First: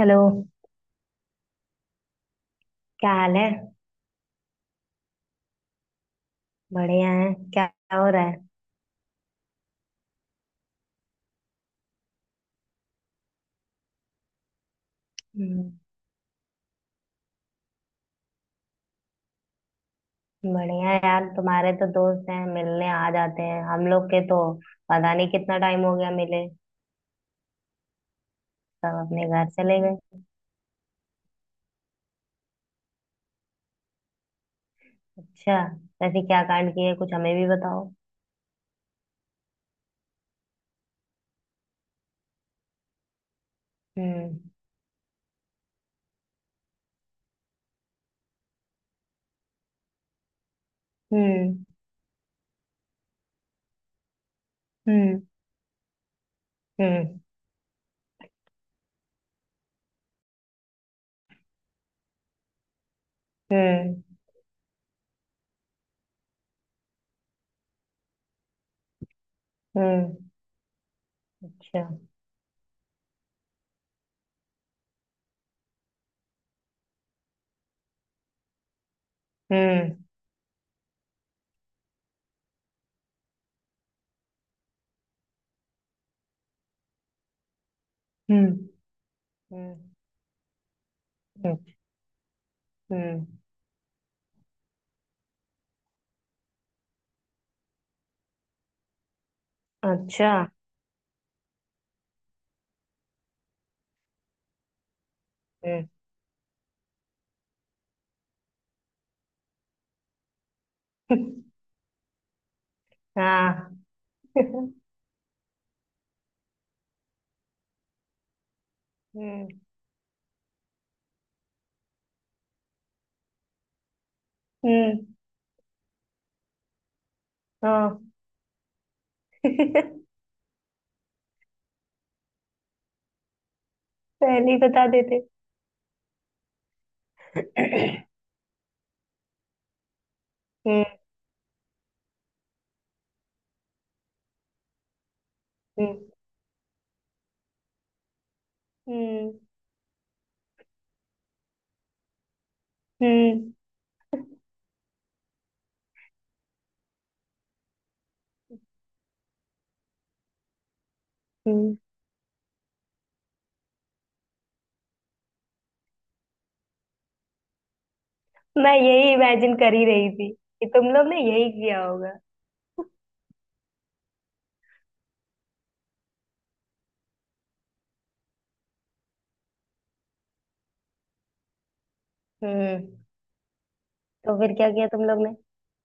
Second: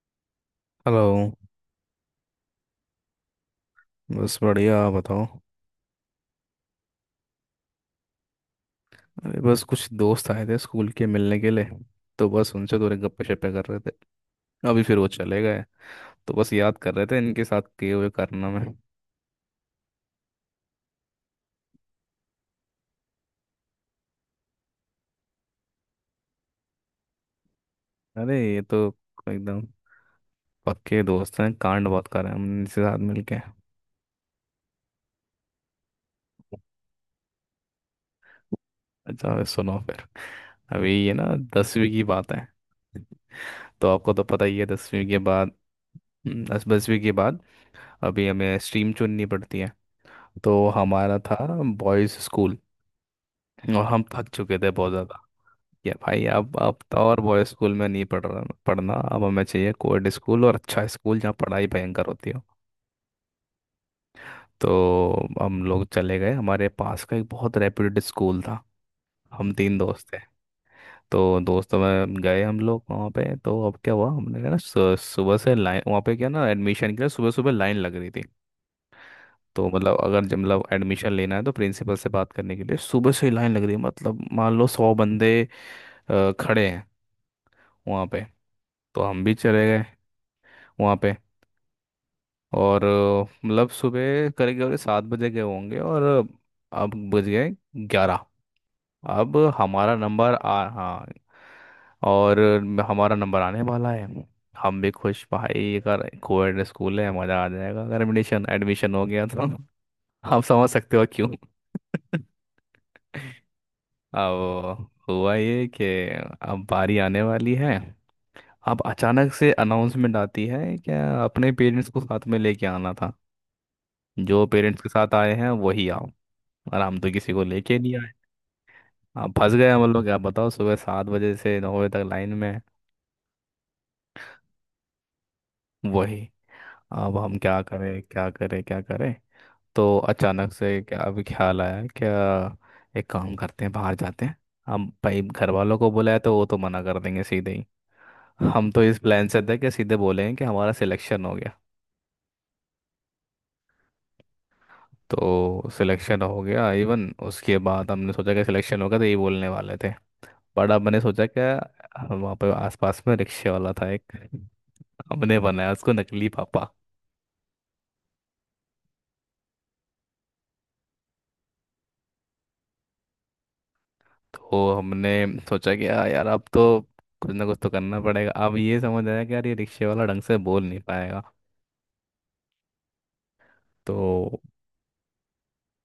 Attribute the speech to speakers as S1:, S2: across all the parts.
S1: Hello.
S2: Hello.
S1: क्या हाल है?
S2: बस बढ़िया, आप बताओ।
S1: बढ़िया है क्या हो रहा है?
S2: अरे बस कुछ दोस्त आए थे स्कूल के मिलने के लिए, तो बस उनसे थोड़े गप्पे शप्पे कर रहे थे। अभी फिर वो चले गए,
S1: हम्म।
S2: तो बस याद कर रहे थे इनके साथ किए हुए करना में।
S1: बढ़िया है यार, तुम्हारे तो दोस्त हैं, मिलने आ जाते हैं। हम लोग के तो पता नहीं कितना टाइम हो गया मिले,
S2: अरे ये तो
S1: सब अपने घर
S2: एकदम
S1: चले गए।
S2: पक्के दोस्त हैं। कांड बहुत कर रहे हैं हम इनके साथ मिलके।
S1: अच्छा। वैसे क्या कांड किए कुछ हमें भी बताओ।
S2: अच्छा अभी सुनो फिर, अभी ये ना 10वीं की बात है। तो आपको तो
S1: हम्म।
S2: पता ही है 10वीं के बाद, दस 10वीं के बाद अभी हमें स्ट्रीम चुननी पड़ती है। तो हमारा था
S1: हम्म।
S2: बॉयज़ स्कूल, और हम थक चुके थे बहुत ज़्यादा
S1: हम्म।
S2: कि भाई अब तो और
S1: हम्म।
S2: बॉय स्कूल में नहीं पढ़ रहा पढ़ना। अब हमें चाहिए कोएड स्कूल और अच्छा स्कूल जहाँ पढ़ाई भयंकर होती हो।
S1: हम्म।
S2: तो हम लोग चले गए, हमारे पास का एक बहुत रेप्यूटेड स्कूल था। हम तीन दोस्त
S1: हम्म।
S2: थे, तो दोस्तों
S1: अच्छा।
S2: में गए हम लोग वहाँ पे। तो अब क्या हुआ, हमने कहा ना सुबह से लाइन वहाँ पे क्या ना, एडमिशन के लिए सुबह सुबह लाइन लग रही थी। तो
S1: हम्म।
S2: मतलब अगर जब मतलब एडमिशन लेना है तो प्रिंसिपल से बात करने के लिए सुबह से ही लाइन लग रही है। मतलब मान लो 100 बंदे खड़े हैं वहाँ पे।
S1: हम्म।
S2: तो हम भी चले
S1: हम्म।
S2: गए वहाँ पे। और
S1: हम्म।
S2: मतलब सुबह करीब करीब 7 बजे गए होंगे, और अब बज गए 11। अब हमारा
S1: अच्छा।
S2: नंबर आ हाँ, और हमारा नंबर आने वाला है। हम भी खुश, भाई
S1: हम्म।
S2: अगर कोएड स्कूल है मज़ा आ जाएगा अगर एडमिशन एडमिशन हो गया तो। आप समझ सकते हो क्यों।
S1: हाँ।
S2: अब हुआ ये कि अब बारी आने वाली है। अब अचानक से
S1: हम्म।
S2: अनाउंसमेंट आती है क्या, अपने पेरेंट्स को साथ में लेके आना था। जो पेरेंट्स के
S1: हम्म।
S2: साथ आए हैं वही आओ। और हम तो किसी को लेके नहीं
S1: हाँ।
S2: आए। अब फंस गए हम लोग, क्या बताओ सुबह 7 बजे से 9 बजे तक लाइन में हैं।
S1: पहले ही बता देते।
S2: वही, अब हम क्या करें, क्या करें, क्या करें। तो अचानक से
S1: हम्म।
S2: क्या अभी ख्याल आया क्या, एक काम करते हैं बाहर जाते हैं। हम भाई घर वालों को
S1: हम्म।
S2: बुलाया तो वो तो मना कर देंगे सीधे ही। हम तो इस प्लान
S1: हम्म।
S2: से थे कि सीधे बोलेंगे कि हमारा सिलेक्शन हो गया।
S1: हम्म।
S2: तो सिलेक्शन हो गया इवन, उसके बाद हमने सोचा कि सिलेक्शन होगा तो ये बोलने वाले थे। बट अब मैंने सोचा कि
S1: हम्म।
S2: वहाँ पे आसपास में रिक्शे वाला था एक। हमने बनाया उसको नकली पापा।
S1: मैं यही इमेजिन कर ही रही थी कि तुम लोग ने यही किया होगा।
S2: तो हमने सोचा कि "आ, यार अब तो कुछ ना कुछ तो करना पड़ेगा। अब ये समझ आया कि यार ये रिक्शे वाला ढंग से बोल नहीं पाएगा।
S1: हम्म। तो
S2: तो
S1: फिर क्या किया तुम लोग ने?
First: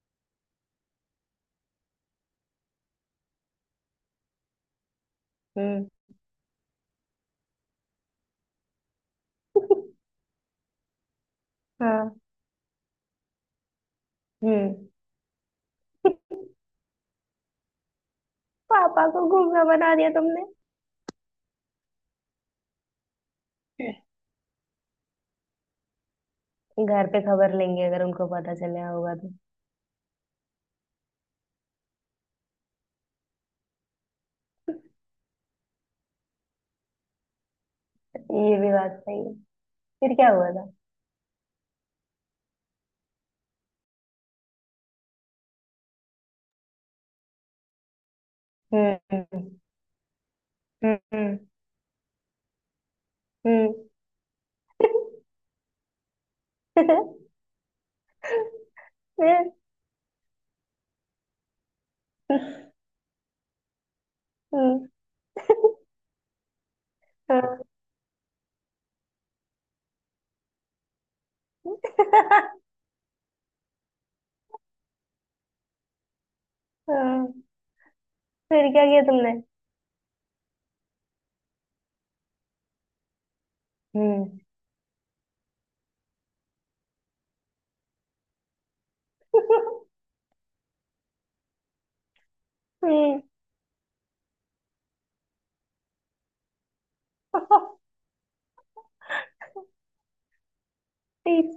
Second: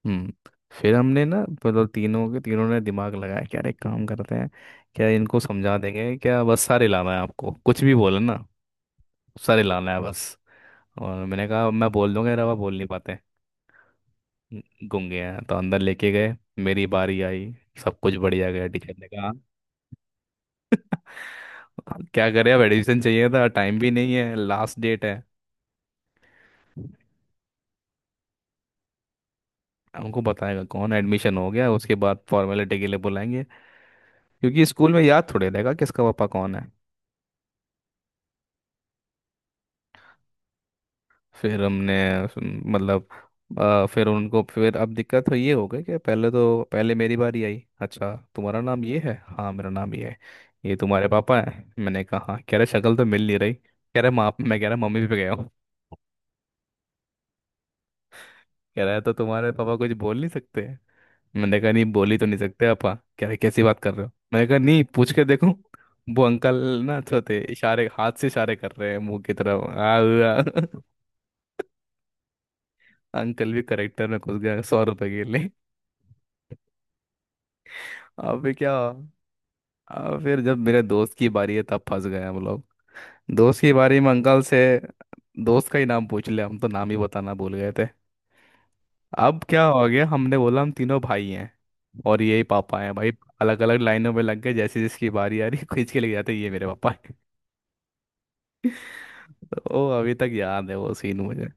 S2: हम्म फिर हमने ना मतलब तीनों के तीनों ने दिमाग लगाया कि यार एक काम करते हैं, क्या इनको समझा
S1: हम्म।
S2: देंगे क्या, बस सारे लाना है आपको कुछ भी बोले ना। सारे लाना है बस। और मैंने कहा मैं बोल
S1: हाँ।
S2: दूंगा, रवा बोल नहीं पाते
S1: हम्म।
S2: गूंगे हैं। तो अंदर लेके गए। मेरी बारी आई, सब कुछ बढ़िया गया। टीचर ने
S1: पापा को
S2: कहा
S1: घूमना बना दिया तुमने।
S2: "हाँ, क्या करें अब, एडमिशन चाहिए था, टाइम भी नहीं है लास्ट डेट है।
S1: घर पे खबर लेंगे अगर उनको पता चला होगा तो।
S2: हमको बताएगा कौन, एडमिशन हो गया उसके बाद फॉर्मेलिटी के लिए बुलाएंगे। क्योंकि स्कूल में याद थोड़े रहेगा किसका पापा कौन है।
S1: ये भी बात सही है। फिर क्या हुआ था?
S2: फिर हमने मतलब फिर उनको, फिर अब दिक्कत तो ये हो गई कि पहले तो, पहले मेरी बारी आई। अच्छा तुम्हारा नाम ये है,
S1: हम्म।
S2: हाँ मेरा नाम ये है। ये तुम्हारे
S1: हम्म।
S2: पापा है, मैंने कहा हाँ। कह रहे शक्ल तो मिल नहीं रही,
S1: हम्म।
S2: कह रहे माँ, मैं कह रहा मम्मी पे गया हूँ। कह रहा है तो
S1: हम्म।
S2: तुम्हारे पापा कुछ बोल नहीं सकते हैं?" मैंने कहा नहीं, बोल ही तो नहीं सकते पापा। कह रहे कैसी बात कर रहे हो, मैंने कहा नहीं
S1: हम्म।
S2: पूछ के देखो। वो अंकल ना तो थे,
S1: हाँ।
S2: इशारे हाथ से इशारे कर रहे हैं मुंह की तरफ आ, अंकल भी करेक्टर में घुस गया 100 रुपए के लिए।
S1: हाँ।
S2: अब भी
S1: फिर
S2: क्या,
S1: क्या किया तुमने?
S2: फिर जब मेरे दोस्त की बारी है तब फंस गए हम लोग। दोस्त की बारी में
S1: हम्म।
S2: अंकल से दोस्त का ही नाम पूछ लिया। हम तो नाम ही बताना भूल गए थे। अब क्या हो गया, हमने बोला हम तीनों भाई हैं और यही पापा हैं भाई।
S1: हम्म।
S2: अलग अलग लाइनों में लग गए, जैसे जिसकी बारी आ रही खींच के ले जाते ये मेरे पापा हैं। तो अभी तक याद है वो सीन
S1: टी,
S2: मुझे।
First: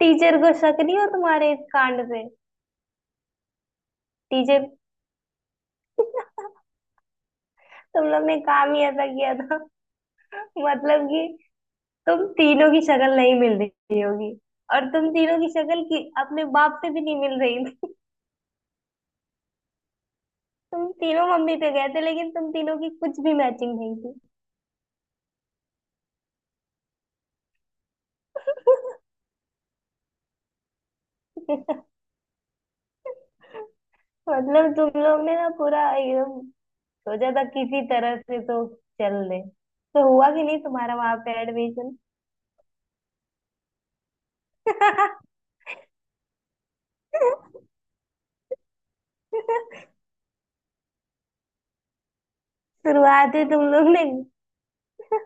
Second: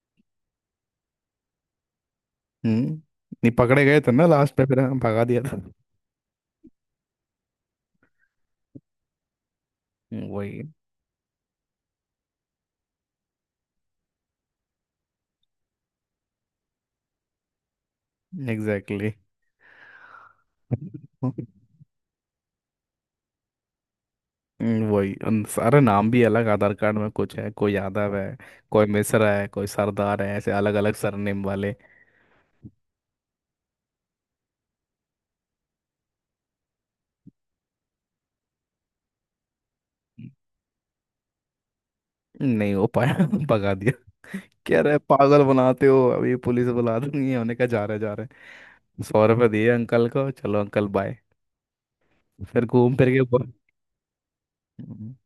S1: टीचर को शक नहीं हो तुम्हारे इस कांड पे?
S2: हम्म। नहीं पकड़े गए थे ना, लास्ट में
S1: टीचर,
S2: फिर हाँ, भगा दिया था।
S1: तुम लोग ने काम ही ऐसा किया था।
S2: वही।
S1: मतलब कि तुम तीनों की शक्ल नहीं मिल रही होगी, और तुम तीनों की शक्ल की अपने बाप से भी नहीं मिल रही थी।
S2: एग्जैक्टली।
S1: तुम तीनों मम्मी पे गए थे, लेकिन तुम तीनों की कुछ भी मैचिंग नहीं थी।
S2: वही उन सारे नाम भी अलग, आधार कार्ड में कुछ है, कोई यादव है, कोई मिश्रा है, कोई सरदार है, ऐसे अलग अलग सरनेम वाले।
S1: मतलब तुम लोग ने ना पूरा एकदम सोचा था किसी तरह से तो चल दे। तो हुआ कि नहीं तुम्हारा वहां पे एडमिशन?
S2: नहीं हो पाया। भगा दिया। कह रहे पागल बनाते हो अभी पुलिस बुला दूंगी, हमने कहा जा रहे जा रहे। सौ रुपये दिए अंकल को, चलो अंकल बाय। फिर घूम फिर के
S1: शुरुआत ही तुम लोग ने।
S2: हम्म,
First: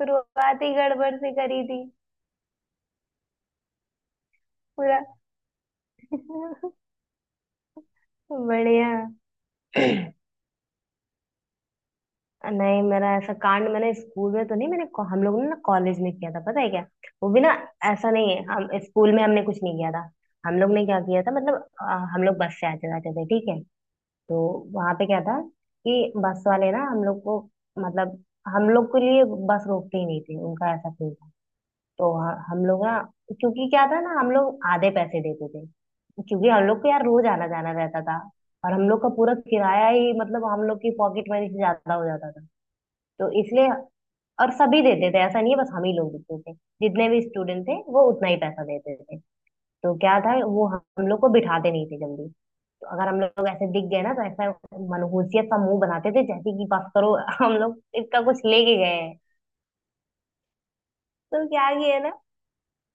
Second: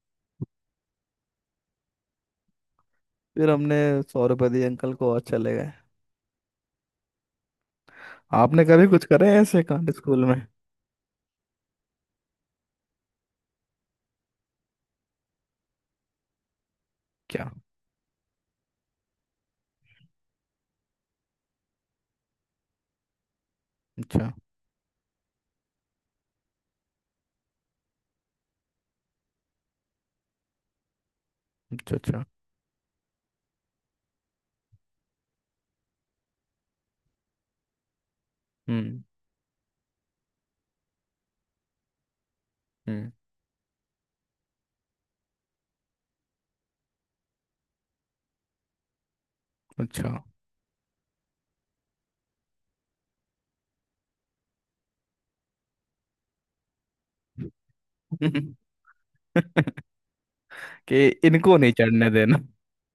S1: शुरुआत ही गड़बड़ से करी थी।
S2: फिर हमने 100 रुपये दिए अंकल
S1: पूरा।
S2: को और चले गए। आपने कभी
S1: बढ़िया।
S2: कुछ करे हैं ऐसे कांड स्कूल में?
S1: नहीं, मेरा ऐसा कांड मैंने स्कूल में तो नहीं। मैंने, हम लोगों ने ना कॉलेज में किया था, पता है क्या? वो भी
S2: क्या?
S1: ना। ऐसा नहीं है, हम स्कूल में हमने कुछ नहीं किया था। हम लोग ने क्या किया था? मतलब हम लोग बस से आते जाते थे, ठीक है?
S2: अच्छा।
S1: तो वहां पे क्या था कि बस वाले ना हम लोग को, मतलब हम लोग के लिए बस रोकते ही नहीं थे, उनका ऐसा थी।
S2: अच्छा।
S1: तो
S2: अच्छा।
S1: हम लोग ना, क्योंकि क्या था ना, हम लोग आधे पैसे देते थे, क्योंकि हम लोग को यार रोज आना जाना रहता था, और हम
S2: हम्म।
S1: लोग का पूरा किराया ही, मतलब हम लोग की पॉकेट मनी से ज्यादा हो जाता था।
S2: हम्म।
S1: तो इसलिए, और सभी देते थे, ऐसा नहीं है बस हम ही लोग देते थे। जितने भी स्टूडेंट थे वो उतना ही पैसा देते थे। तो
S2: अच्छा।
S1: क्या था, वो हम लोग को बिठाते नहीं थे जल्दी। तो अगर हम लोग ऐसे दिख गए ना तो ऐसा मनहूसियत सा मुंह बनाते थे जैसे कि बस करो, हम लोग इसका कुछ लेके गए हैं।
S2: कि
S1: तो
S2: इनको
S1: क्या
S2: नहीं
S1: किए
S2: चढ़ने
S1: ना,
S2: देना।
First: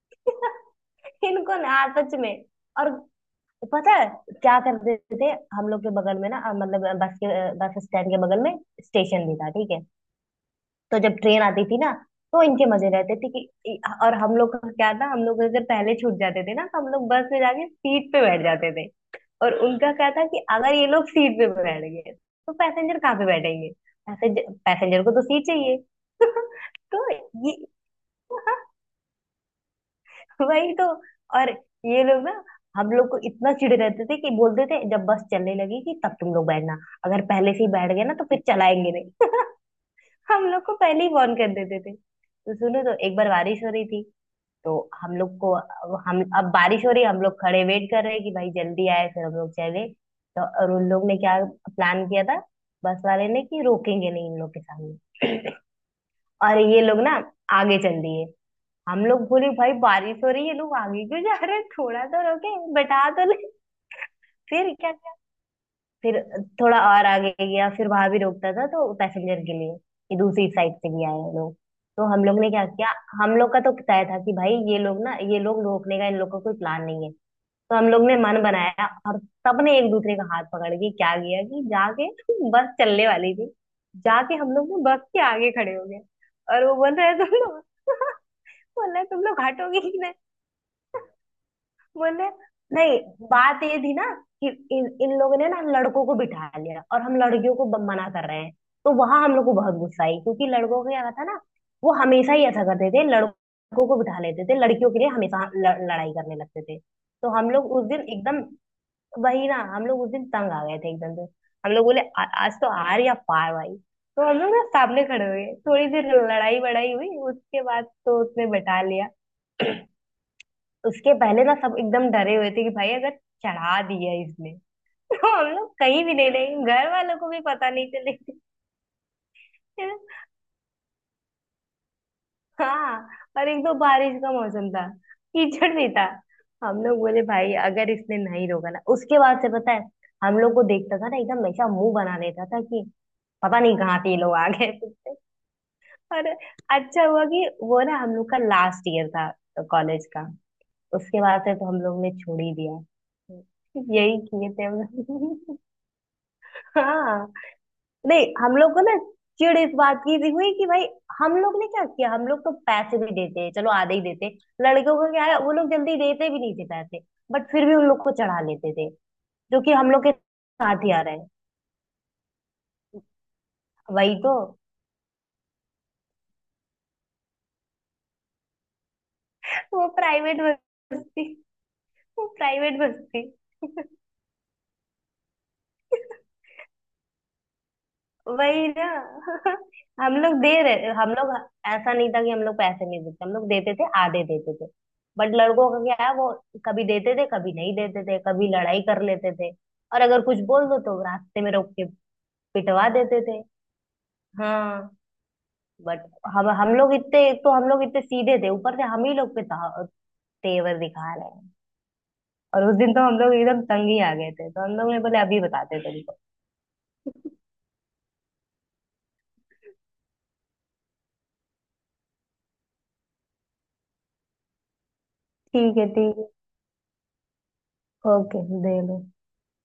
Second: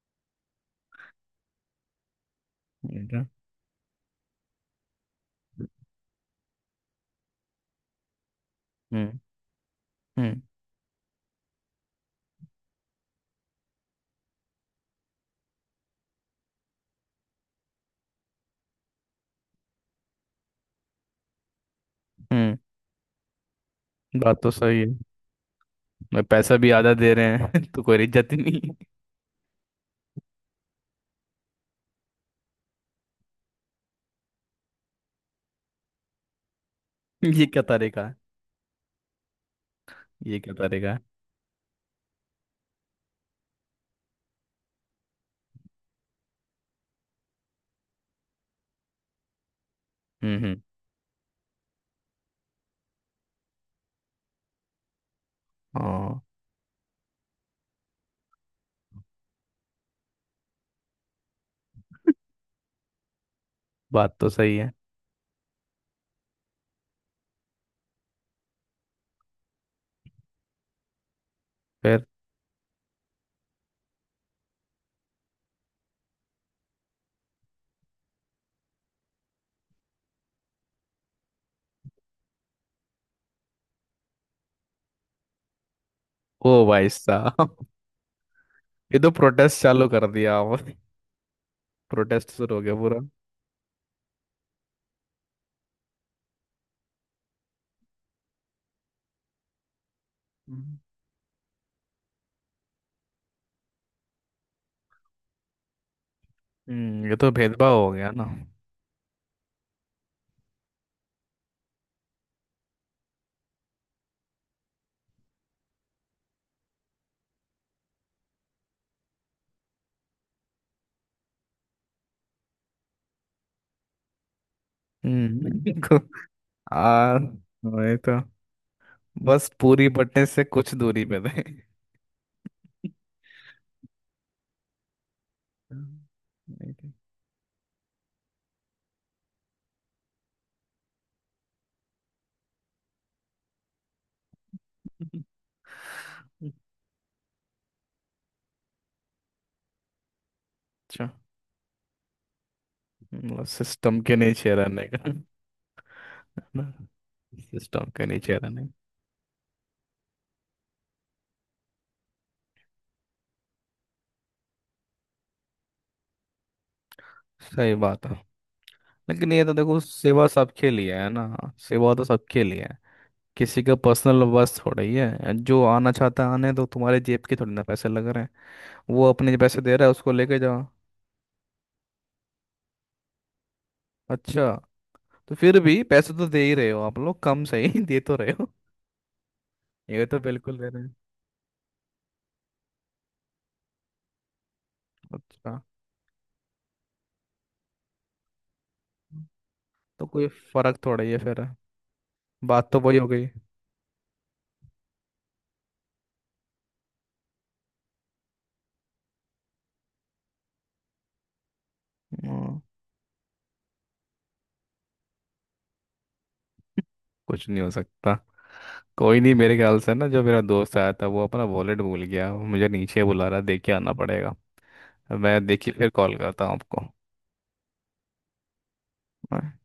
S1: इनको ना, सच में। और
S2: बेटा,
S1: तो पता है क्या कर देते थे? हम लोग के बगल में ना मतलब बस के बस स्टैंड के बगल में
S2: हम्म।
S1: स्टेशन भी था, ठीक है?
S2: हम्म।
S1: तो जब ट्रेन आती थी ना, तो इनके मजे रहते थे कि इ- और हम लोग का क्या था, हम लोग अगर पहले छूट जाते थे ना तो हम लोग बस में जाके सीट पे बैठ जाते थे। और उनका क्या था कि अगर ये लोग सीट पे बैठ गए तो
S2: हम्म।
S1: पैसेंजर कहाँ पे बैठेंगे,
S2: बात तो
S1: पैसेंजर
S2: सही है।
S1: पैसेंजर को तो सीट चाहिए।
S2: मैं पैसा भी आधा
S1: तो
S2: दे रहे
S1: ये,
S2: हैं तो कोई इज्जत ही नहीं।
S1: वही तो। और ये लोग ना हम लोग को इतना चिढ़ रहते थे कि बोलते थे जब बस चलने लगेगी तब तुम लोग बैठना, अगर
S2: ये
S1: पहले
S2: क्या
S1: से ही बैठ गए
S2: तरीका
S1: ना
S2: है।
S1: तो फिर चलाएंगे नहीं।
S2: ये
S1: हम
S2: क्या
S1: लोग को
S2: तरीका
S1: पहले ही
S2: है।
S1: वार्न कर देते थे। तो सुनो, तो एक बार बारिश हो रही थी, तो हम लोग को, हम अब बारिश हो रही है, हम लोग खड़े वेट कर रहे हैं कि भाई जल्दी आए फिर हम लोग चले।
S2: हम्म।
S1: तो
S2: हम्म।
S1: और उन लोग ने क्या प्लान किया था, बस वाले ने, कि रोकेंगे नहीं इन लोग के सामने।
S2: हाँ।
S1: और ये लोग ना आगे चल दिए। हम लोग बोले भाई बारिश हो रही है, लोग आगे क्यों जा रहे हैं, थोड़ा तो रोके, बैठा तो ले।
S2: बात तो सही है।
S1: फिर क्या क्या, फिर थोड़ा और आगे गया, फिर वहां भी रोकता था तो पैसेंजर के लिए, कि दूसरी साइड से भी आए हैं लोग। तो
S2: फिर?
S1: हम लोग ने क्या किया, हम लोग का तो तय था कि भाई ये लोग ना, ये लोग रोकने का इन लोग का कोई प्लान नहीं है। तो हम लोग ने मन बनाया, और सबने एक दूसरे का हाथ पकड़ के क्या किया कि जाके, बस चलने वाली थी, जाके हम लोग ना बस के आगे खड़े हो गए। और
S2: ओ
S1: वो
S2: भाई
S1: बोल रहे तुम लोग,
S2: साहब,
S1: बोल
S2: ये
S1: रहे
S2: तो
S1: तुम लोग
S2: प्रोटेस्ट
S1: हटोगे
S2: चालू
S1: कि
S2: कर
S1: नहीं।
S2: दिया और
S1: बोले
S2: प्रोटेस्ट शुरू हो गया पूरा।
S1: नहीं। बात ये थी ना कि इन इन लोगों ने ना हम लड़कों को बिठा लिया और हम लड़कियों को मना कर रहे हैं। तो वहां हम लोग को बहुत गुस्सा आई, क्योंकि
S2: हम्म।
S1: लड़कों का क्या था ना, वो हमेशा ही ऐसा करते थे, लड़कों को बिठा लेते थे, लड़कियों के लिए हमेशा लड़ाई करने लगते थे।
S2: हम्म, ये
S1: तो
S2: तो
S1: हम लोग
S2: भेदभाव
S1: उस
S2: हो
S1: दिन
S2: गया ना।
S1: एकदम, वही ना, हम लोग उस दिन तंग आ गए थे एकदम से। हम लोग बोले " आज तो आर या पार भाई। तो हम लोग ना सामने खड़े हुए थोड़ी देर, लड़ाई बड़ाई हुई, उसके बाद तो उसने बिठा लिया। उसके पहले ना सब एकदम डरे हुए थे कि भाई अगर चढ़ा दिया इसने, तो हम लोग
S2: हम्म।
S1: कहीं भी नहीं रहेंगे, घर
S2: आ,
S1: वालों को भी पता नहीं
S2: वही तो,
S1: चलेगी।
S2: बस पूरी बटने से कुछ दूरी पे थे।
S1: हाँ। और एक तो बारिश का मौसम था, कीचड़ भी
S2: हम्म,
S1: था।
S2: नहीं
S1: हम
S2: तो-
S1: लोग बोले भाई अगर इसने नहीं रोका ना। उसके बाद से पता है, हम लोग को देखता था ना एकदम ऐसा मुंह बना लेता था कि पता नहीं कहाँ से ये लोग आ गए फिर से। और अच्छा हुआ कि वो ना हम लोग का लास्ट ईयर था कॉलेज का।
S2: अच्छा।
S1: उसके बाद से तो हम लोग ने छोड़ ही दिया।
S2: सिस्टम के
S1: यही किए
S2: नीचे
S1: थे हम
S2: रहने का है
S1: लोग।
S2: ना,
S1: हाँ।
S2: सिस्टम के
S1: नहीं,
S2: नीचे
S1: हम
S2: रहने
S1: लोग
S2: का।
S1: को ना चिढ़ इस बात की भी हुई कि भाई, हम लोग ने क्या किया, हम लोग तो पैसे भी देते हैं, चलो आधे ही देते। लड़कियों का क्या है, वो लोग जल्दी देते भी नहीं थे पैसे, बट फिर भी
S2: सही
S1: उन लोग
S2: बात
S1: को
S2: है।
S1: चढ़ा लेते थे,
S2: लेकिन ये तो
S1: जो कि
S2: देखो
S1: हम लोग के
S2: सेवा सबके
S1: साथ ही
S2: लिए
S1: आ
S2: है
S1: रहे
S2: ना।
S1: हैं।
S2: सेवा तो सबके लिए है। किसी का
S1: वही
S2: पर्सनल
S1: तो।
S2: बस थोड़ी है, जो आना चाहता है आने दो, तुम्हारे जेब के थोड़ी ना पैसे लग रहे हैं। वो अपने पैसे दे रहा
S1: वो
S2: है, उसको
S1: प्राइवेट
S2: लेके जाओ।
S1: बस थी। वो प्राइवेट बस थी।
S2: अच्छा, तो फिर भी पैसे तो दे ही रहे हो आप लोग, कम सही दे तो रहे हो।
S1: वही ना।
S2: ये
S1: हम
S2: तो
S1: लोग दे
S2: बिल्कुल दे रहे
S1: रहे
S2: हैं।
S1: हम लोग। ऐसा नहीं था कि हम लोग पैसे नहीं देते, हम लोग देते थे, आधे देते थे। बट
S2: अच्छा,
S1: लड़कों का क्या है, वो कभी देते थे कभी नहीं देते थे, कभी लड़ाई कर लेते थे। और
S2: तो
S1: अगर
S2: कोई
S1: कुछ बोल
S2: फर्क
S1: दो तो
S2: थोड़ा ही है फिर,
S1: रास्ते में रोक के
S2: बात तो
S1: पिटवा
S2: वही हो
S1: देते
S2: गई।
S1: थे। हाँ। बट हम लोग इतने, एक तो हम लोग इतने सीधे थे, ऊपर से हम ही लोग पे तेवर दिखा रहे हैं।
S2: हाँ,
S1: और उस दिन तो हम लोग एकदम तंग ही आ गए थे तो हम लोग ने बोले अभी बताते तुमको।
S2: कुछ नहीं हो सकता। कोई नहीं, मेरे ख्याल से ना जो मेरा दोस्त आया था वो अपना वॉलेट भूल गया, वो मुझे नीचे बुला रहा है, देख के आना पड़ेगा। मैं देखिए
S1: ठीक है
S2: फिर कॉल
S1: ठीक है।
S2: करता हूँ आपको।
S1: ओके दे लो।
S2: हाँ।